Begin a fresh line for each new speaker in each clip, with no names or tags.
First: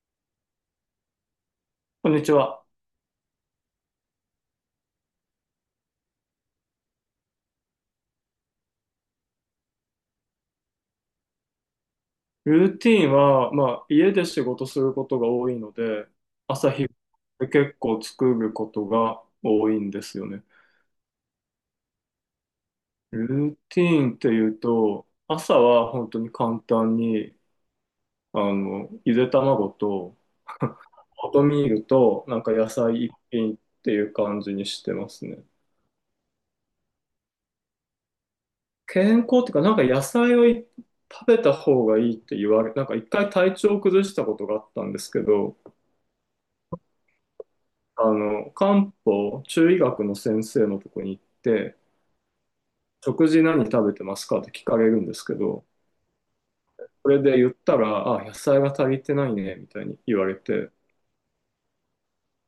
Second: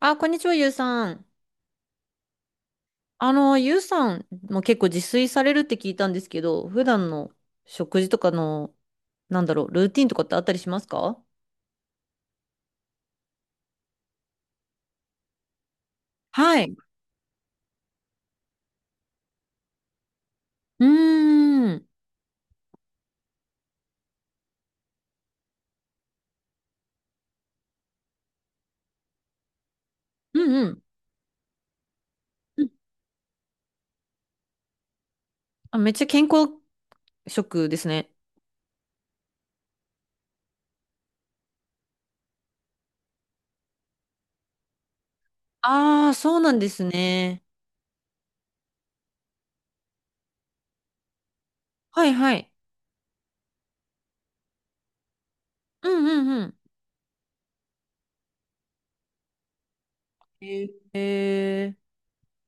あ、こんにちは、ゆうさん。
こんにちは。
ゆうさんも結構自炊されるって聞いたんですけど、普段の食事とかの、なんだろう、ルーティンとかってあったりしますか？
ルーティーンは、まあ、家で仕事することが多いので、
は
朝
い。
日で結構作ることが多いんですよね。
うーん。うん
ルーティーンっていうと、朝は本当に簡単に、ゆで卵と、
うん。
オートミールと、なんか
うん。
野菜一品っていう感じにしてますね。
あ、めっちゃ健康食ですね。
健康っていうか、なんか野菜をい食べた方がいいって言われ、なんか一回体調を崩したことがあったんですけど、
ああ、そうなんですね。
漢方、中医学の先生のとこに行って、
はいはい。
食事何食べてますかって聞かれるんですけど、
うんうんうん。
それで言ったら、あ、野菜が足りてないね、みたいに言われて、
ええ。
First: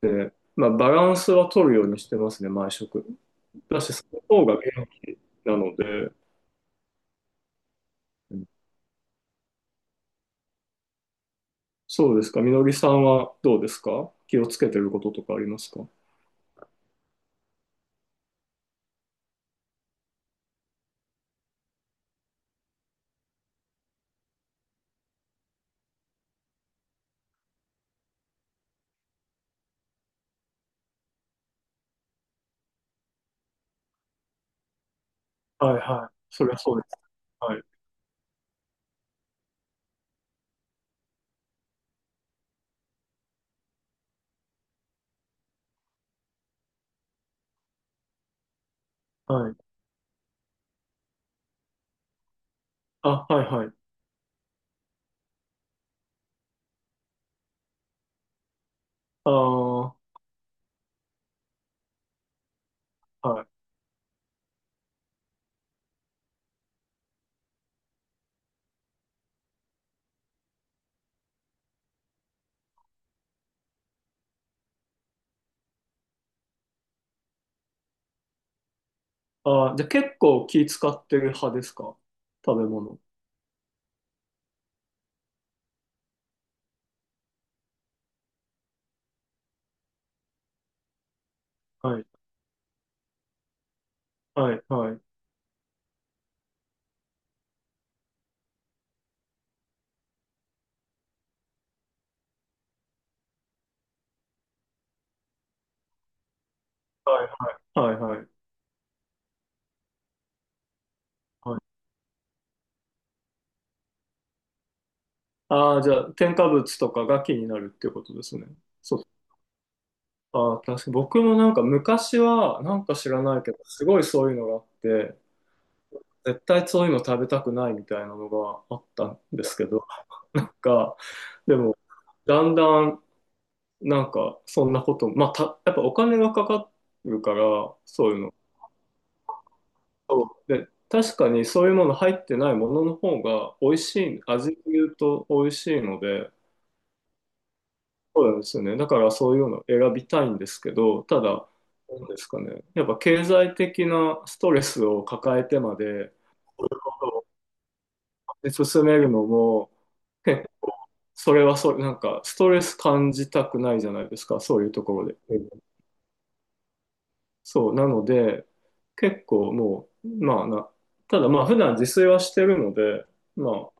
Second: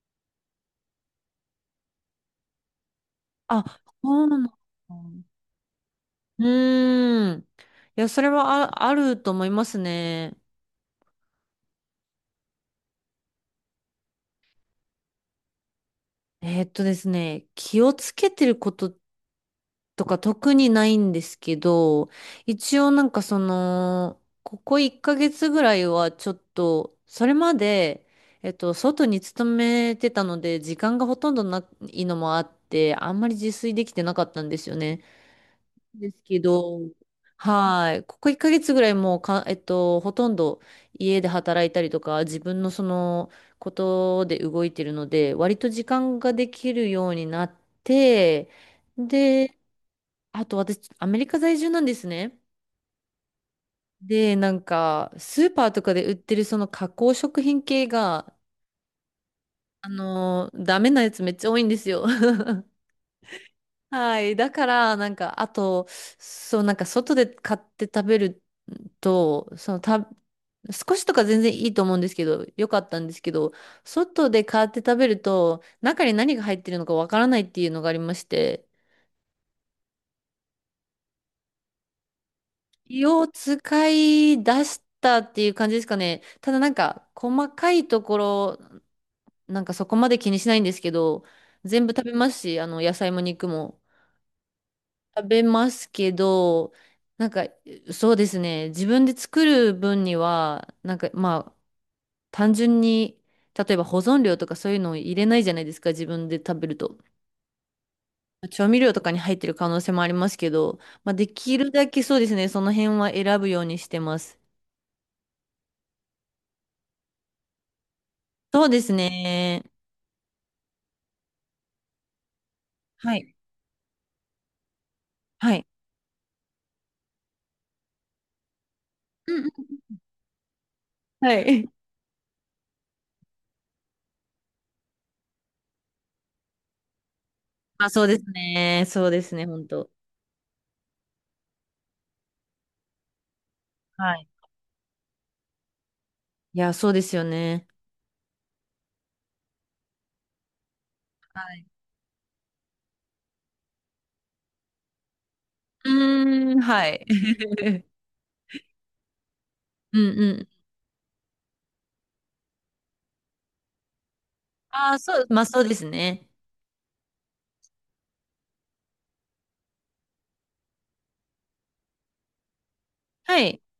まあ、バランスは取るようにしてますね、毎食。
あ、
だし、その
そうな
方
の
が
か。
元気なので、
うーん。いや、それ
うん。
は、あ、あると思いますね。
そうですか、みのりさんはどうですか？気をつけてることとかありますか？
ですね、気をつけてることっとか特にないんですけど、一応なんかその、ここ1ヶ月ぐらいはちょっと、それまで、外に勤めてたので、時間がほとんどないのもあって、あんまり自炊できてなかったんですよね。
はいは
で
い。
すけ
そりゃそ
ど、
うです。はい。
はい。ここ1ヶ月ぐらいもうか、ほとんど家で働いたりとか、自分のそのことで動いてるので、割と時間ができるようになって、
はい。
で、あと私、アメリカ在住なんですね。
あ、はいはい。
で、なんか、スーパーとかで売ってるその加工食品系が、
ああ、は
ダメなやつめっちゃ多いんですよ。
い。
はい。だから、なんか、あと、そう、なんか、外で買って食べると、その、少しとか全然いいと思うんですけど、よかったんですけど、外で買って食べると、中に何が入ってるのかわからないっていうのがありまして、
ああ、じゃあ結構気使ってる派ですか？食べ物。
気を使い出したっていう感じですかね。ただなんか、細かいところ、なんかそこまで気にしないんですけど、全部
は
食
い、
べますし、野菜も肉も
はい、はい。
食べますけど、なんか、そうですね。自分で作る分には、なんか、まあ、単純に、例えば保存料とかそういうのを入れないじゃないですか、自分で食べると。
はい、はい、はい。
調味料とかに入ってる可能性もありますけど、まあ、でき
は
る
い。
だけそうですね、その辺は選ぶようにしてます。
ああ、じゃあ、添加物とかが気になるっていうことですね。
そうです
そう。
ね。
ああ、確かに僕もなんか昔は、なんか知
は
ら
い。
ないけど、すごいそういうのがあって、
はい。
絶対そういうの食べたくないみたいなのがあったん
うん
で
う
すけど、なんか、
ん。は
で
い。
も、だんだん、なんか、そんなことも、まあ、やっぱお金がかかるから、
あ、そう
そうい
で
う
す
の、
ね。そうですね、本当。
そうで、確かにそういうもの入ってないものの方が美味し
は
い、
い。
味で言うと美味しいので、
いや、そうですよね。
そうなんですよね。だからそういうのを選びたいんですけど、た
は
だ、
い。
なんですかね。やっぱ経済的なストレスを抱えてま
う
で
ーん、はい。
進めるのも、
うんう
結
ん。
構それはそれ、なんかストレス感じたくないじゃないですか、そういうと
あ
こ
あ、
ろ
そ
で。
う、
う
まあ
ん。
そうですね。
そう、なので、結構もう、まあな、ただまあ普段自炊はしてるので、
は
ま
い。
あ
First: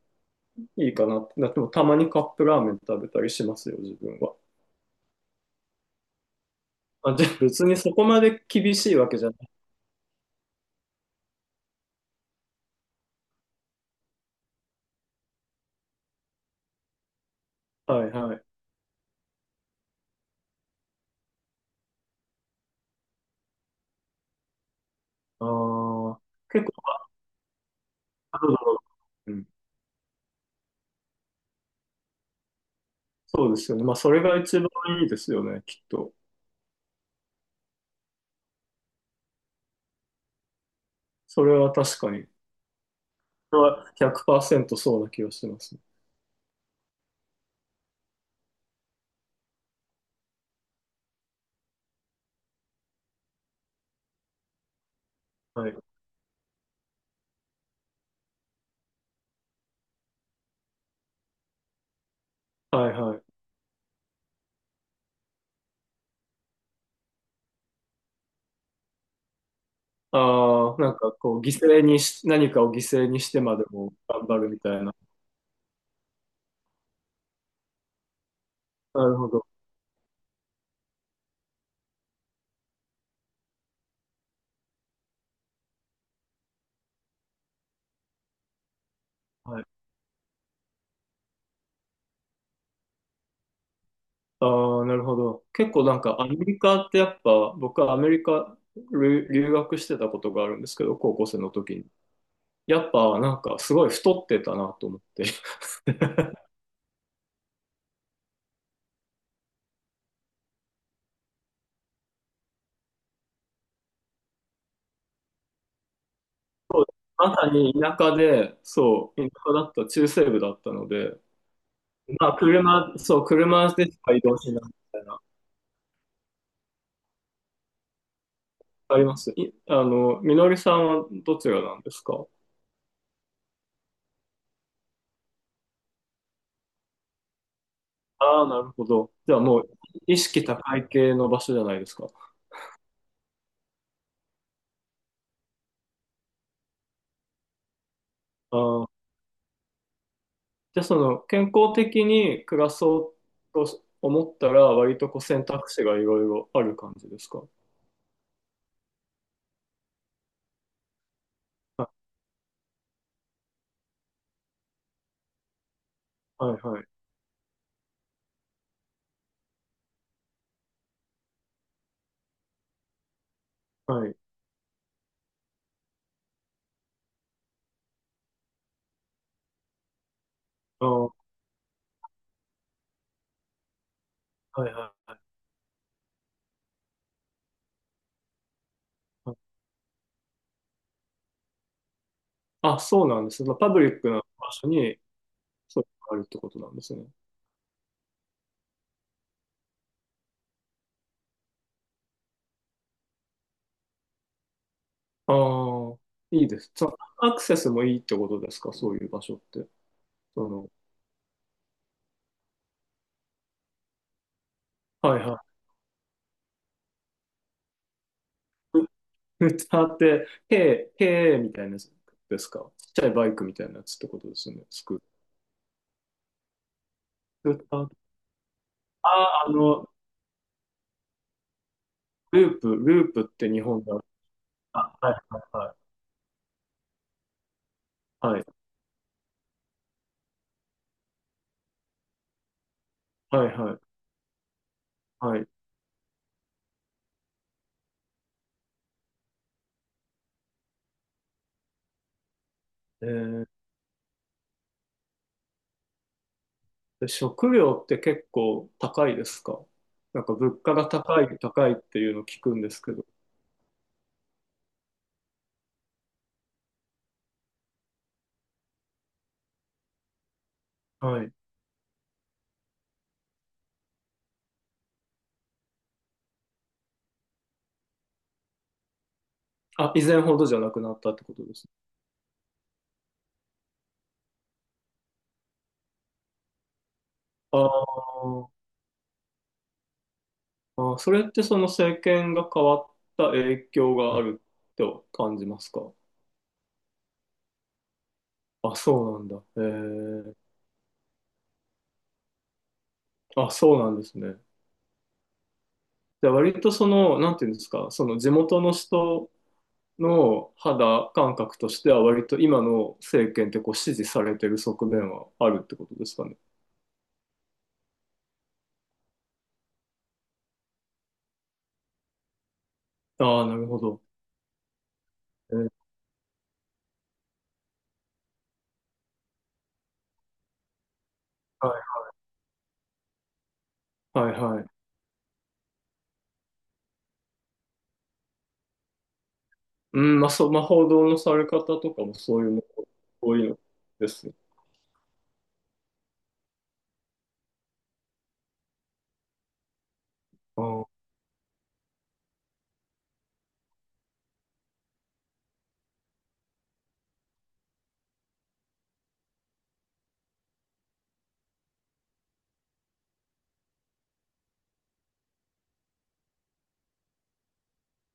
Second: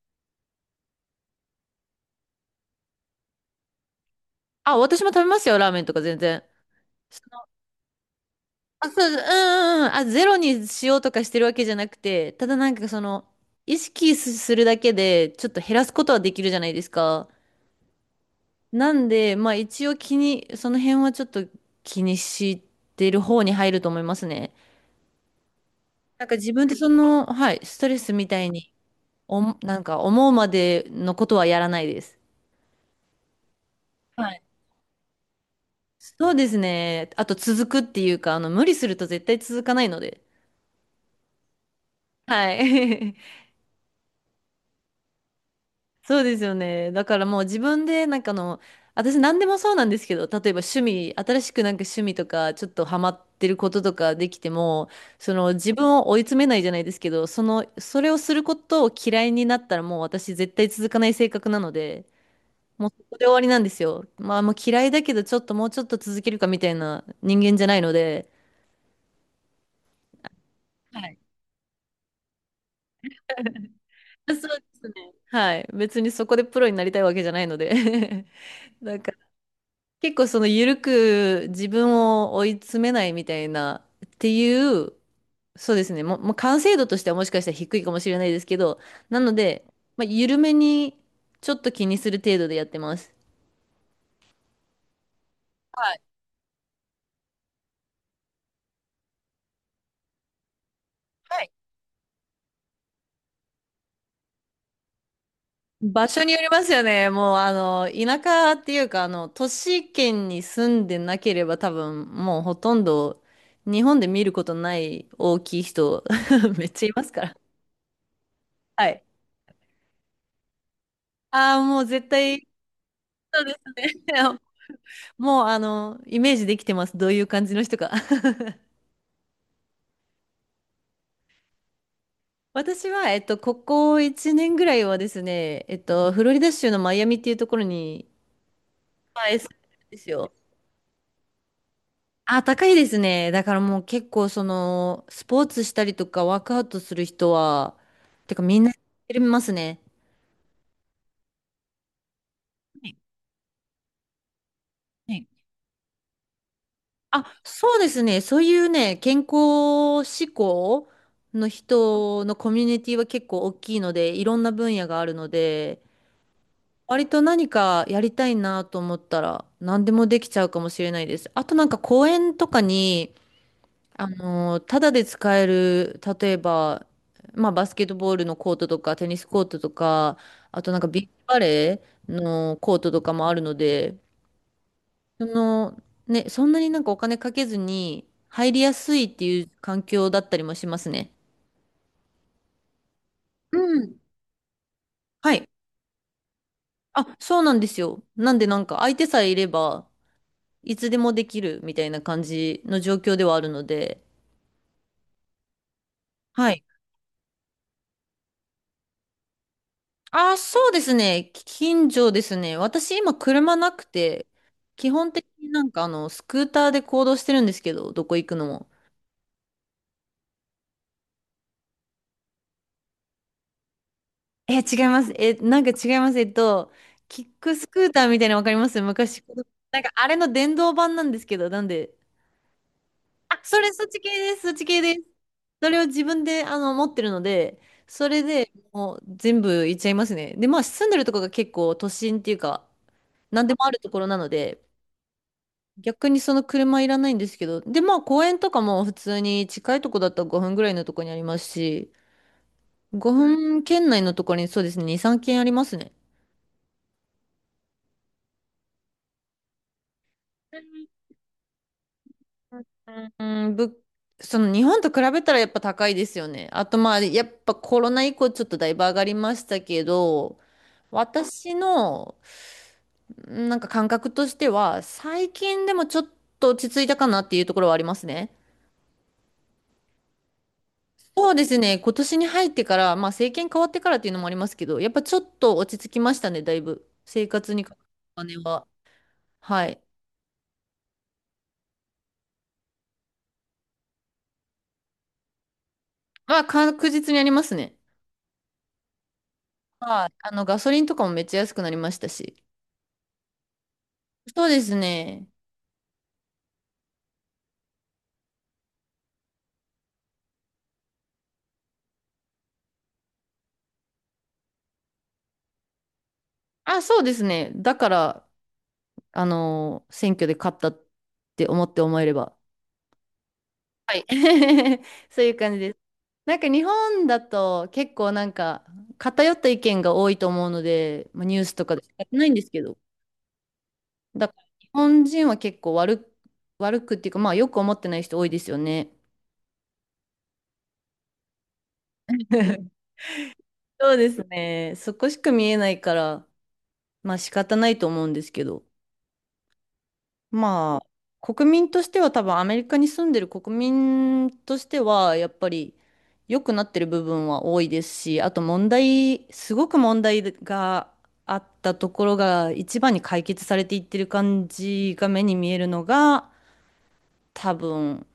いいかなってなっても、たまにカップラーメン食べたりしますよ、自分は。
あ、私も食べますよ、ラーメンとか全然。
あ、
そ
じゃあ
の、
別にそこまで厳
あ、
しい
そ
わ
う、うん
けじゃない。
うんうん。あ、ゼロにしようとかしてるわけじゃなくて、ただなんかその、意識すするだけで、ちょっと減らすことはできるじゃないですか。
はいはい。
なんで、まあ一応その辺はちょっと気にしてる方に入ると思いますね。
ああ、
なんか自
結
分で
構、
その、はい、ストレスみたい
うだ
に、
ろうん。
なんか思うまでのことはやらないです。
そうですよね。まあ、それ
は
が
い。
一番いいですよね、きっと。
そうですね。あと続くっていうか、無理すると絶対続かないので。
それは確かに。
はい。
それは100%そうな気がしますね。
そうですよね。だからもう自分で、なんか私何でもそうなんですけど、例えば趣味、新しくなんか趣味とか、ちょっとハマってることとかできても、その
は
自
い。
分を追い詰めないじゃないですけど、その、それをすることを嫌いになったらもう私絶対続かない性格なので、も
はい
うそ
は
こで終
い。
わりなんですよ。まあ、もう嫌いだけど、ちょっともうちょっと続けるかみたいな人間じゃないので、
ああ、なん
は
か
い。
こう、犠牲にし、何かを犠牲にしてまでも頑
そ
張るみ
うで
たい
すね。
な。
はい。別にそこでプロになりたいわけじゃないので。 なん
な
か、
るほど。
結構その緩く自分を追い詰めないみたいなっていう、そうですね。もう完成度としてはもしかしたら低いかもしれないですけど、なの
は
で、
い。
まあ、緩めにちょっと気にする程度でやってます。
ああ、なるほど。結構
は
な
い。
んかアメリカってやっぱ、僕はアメリカ留学してたことがあるんですけど、高校生
はい。
の時に。やっぱなんかすごい太ってたなと思って。
場所によ りますよね。もう、田舎っていうか、都市圏に住んでなければ多分、もうほとんど日本で見ることない大きい人、めっちゃいますか
ま
ら。
さに田舎で、
はい。
そう、田舎だった、中西部だったので、
ああ、もう絶
まあ
対、
車、そう、
そうで
車
す
で
ね。
しか移動 しないみたいな。
もう、イメージできてます。どういう感じの人か。
あります。みのりさんはどちらなんですか？
私は、ここ1年ぐらいはですね、フロリダ州のマイアミっていうところに、
ああー、なるほど。
まあ
じ
住
ゃ
ん
あも
で
う
るんです
意
よ。
識高い系の場所じゃないですか。
あ、高いですね。だからもう結構その、スポーツしたりとかワークアウトする人は、てか
あ
みんなやっ
あ。
てますね。
じゃあその健康的に暮ら
はい
そうと思ったら割と
は
こう
い。
選択肢がいろいろある感じで
あ、
すか？
そうですね。そういうね、健康志向の
あ、
人のコミュニティは結構大きいので、いろんな分野があるので、
はいはい
割と何かやりたいなと思ったら、何でもできちゃうかもしれないです。あとなんか公園とかに、
はい。
ただで使える、例えば、まあ、バスケットボールのコートとか、テニスコートとか、あとなん
あ
かビーチ
ー、
バレーのコートとかもあるので、
はいはいは
その、ね、そんなになんかお金かけずに入りやすいって
い、はい。
いう環境だったりもしますね。
あ、そうなんですね。まあ
う
パブリ
ん。
ックな場所に
はい。
そういうのがあるってことなんですね。
あ、そうなんですよ。なんでなんか相手さえいれば、いつでもできるみたいな感じの状況ではあるので、
ああ、いい
は
で
い。
す。そのアクセスもいいってことですか？そういう場所って。
あ、
そ
そ
の、
うですね。近所ですね。私今車なくて、基本
はい
的
は
になんかスクーターで行動してるんですけど、どこ行くのも。
い。歌って、へーへえみたいなやつですか？ちっちゃいバイクみたいなやつってことですよ
え、
ね。
違
ス
いま
ク
す。え、なんか違います。キック
ー
ス
タ
クー
ー。
ターみたいなのわかります
あ
昔。
あ、あ
なん
の、
かあれの電動版なんですけど、なんで。
ループ、ループっ
あ、
て
そ
日
れ、
本
そっ
だ。
ち系です。そっち系
あ、
です。
はいはい
それを自分で持ってるので、それ
はい、
でもう全部行っちゃいますね。で、まあ住んでるとこが結構都心っていうか、な
はい、
ん
は
で
い
もあ
は
る
い、
ところなので、
はい。
逆にその車いらないんですけど、で、まあ公園とかも普通に近いとこだったら5分ぐらいのとこにありますし、
え
ごふん
ー、
5分圏内のところにそうですね、2、3軒ありますね。
で食料って結構高いですか？なんか物価が高い、高いっていうのを聞くんです
う
けど。
ん、うんぶ、その日本と比べたらやっぱ高いですよね。あとまあやっぱコロナ以降ちょっとだいぶ上がりましたけど、
はい。
私のなんか感覚としては最近でもちょっと落ち着いたかなっていうところはありますね。
あ、以前ほどじゃなくなったって
そ
こ
う
と
で
で
す
すね。
ね、今年に入ってから、まあ政権変わってからっていうのもありますけど、やっぱちょっと落ち着きましたね、だいぶ。生活
あ
にかかるお金
ー。
は。はい。
あー、それってその政権が変わった影響があると感じますか？
まあ確実にありますね。
あ、そうなんだ。え
はい。
ー、
ガソリンとかもめっちゃ安くなりましたし。
あ、そうなんですね。
そうですね。
じゃあ割とその、なんていうんですか、その地元の人の肌感覚としては割と今の政権ってこう支持されてる側面はあるってことですかね。
あ、そうですね。だから、選挙で勝ったって思えれば。
ああ、なるほ
は
ど。
い。そういう感
え
じ
ー。
です。なんか日本だと結構なんか偏った意見が多いと思うので、まあ、ニュースとかで仕
は
方ないんですけど。
い、
だ
はい、
から
は
日
い。
本人は結構悪く、悪くっていうか、まあよく思ってない人多いですよね。
うん、まあ、そう、まあ、報道のされ方とかもそういうの、多いの
そうで
で
す
すね。
ね。そこしか見えないから、まあ仕方ないと思うんですけど。
あ
まあ、
あ、
国民としては多分アメリカに住んでる国民としては、やっぱり良くなってる部分は多いですし、あとすごく問題があったところが一番に解決されていってる感じが目に見えるのが、多分、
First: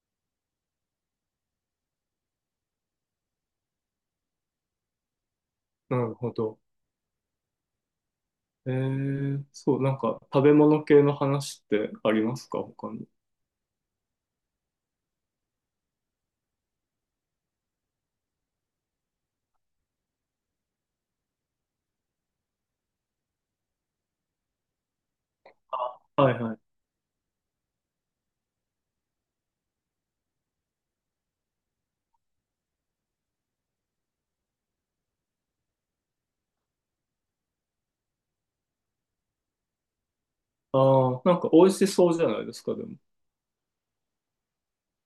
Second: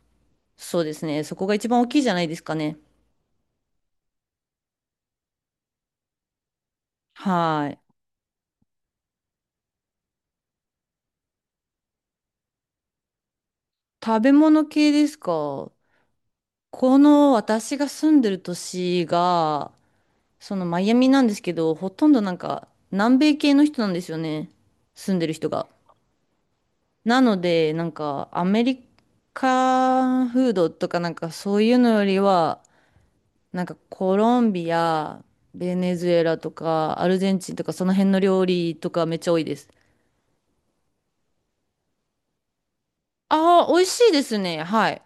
そうですね。そこが一番大きいじゃないですかね。
なるほど。
はい。
えー、そう、なんか食べ物系の話ってありますか、他に。
食べ物系ですか？この私が住んでる都市が、そのマイアミなんですけど、ほとんどなんか南米系の人なんですよね。住んでる人が。
あ、はいはい。
なので、なんかアメリカフードとかなんかそういうのよりは、なんかコロンビア、ベネズエラとかアルゼンチンとかその辺の料理とかめっちゃ多いです。
ああ、なんか美味しそうじゃないですか、でも。
ああ、美味しいですね。はい。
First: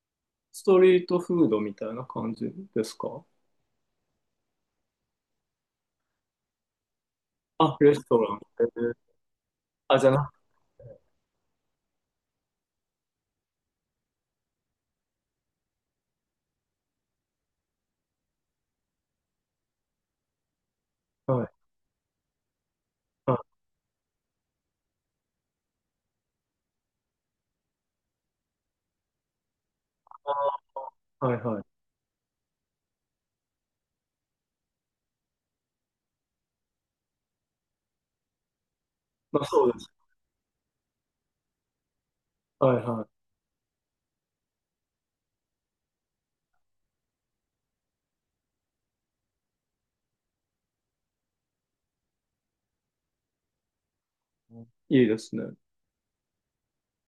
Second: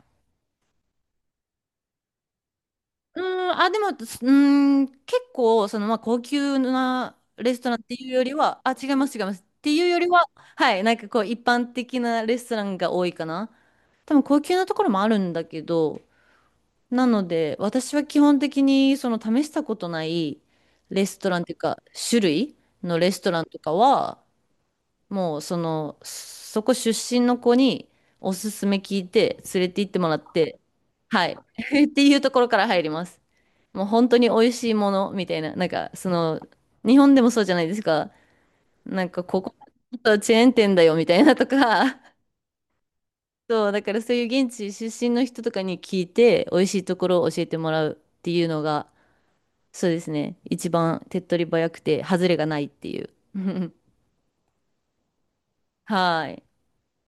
ストリートフードみたいな感じです
うー
か？
ん、あ、でも、すうーん、結構、その、まあ、高級なレストラ
あ、
ンっ
レ
て
ス
いう
ト
より
ラン。
は、
え
あ、違
ー、
います、違います。っていう
あ、
よ
じ
り
ゃ
は、
な
はい、なんかこう、一般的なレストランが多いかな。多分、高級なところもあるんだけど、なので、私は基本的に、その、試したことないレスト
く、
ランっ
は
ていう
い。
か、種類のレストランとかは、もう、その、そこ出身の子に、おすすめ聞いて、連れて行ってもらって、は
は
い。
いはい。
っていうところから入ります。もう本当に美味しいものみたいな、なんかその、日本でもそうじゃないですか。なんかこ
まあ
こ、
そうです。
ちょっとチェーン店だよみたいなとか、
はいは
そう、だからそういう現地出身の人とかに聞いて、美味しいところを教えてもらうっていうのが、そうですね、一番手っ取り早くて、外れがないっていう。
い。いいですね。
はい。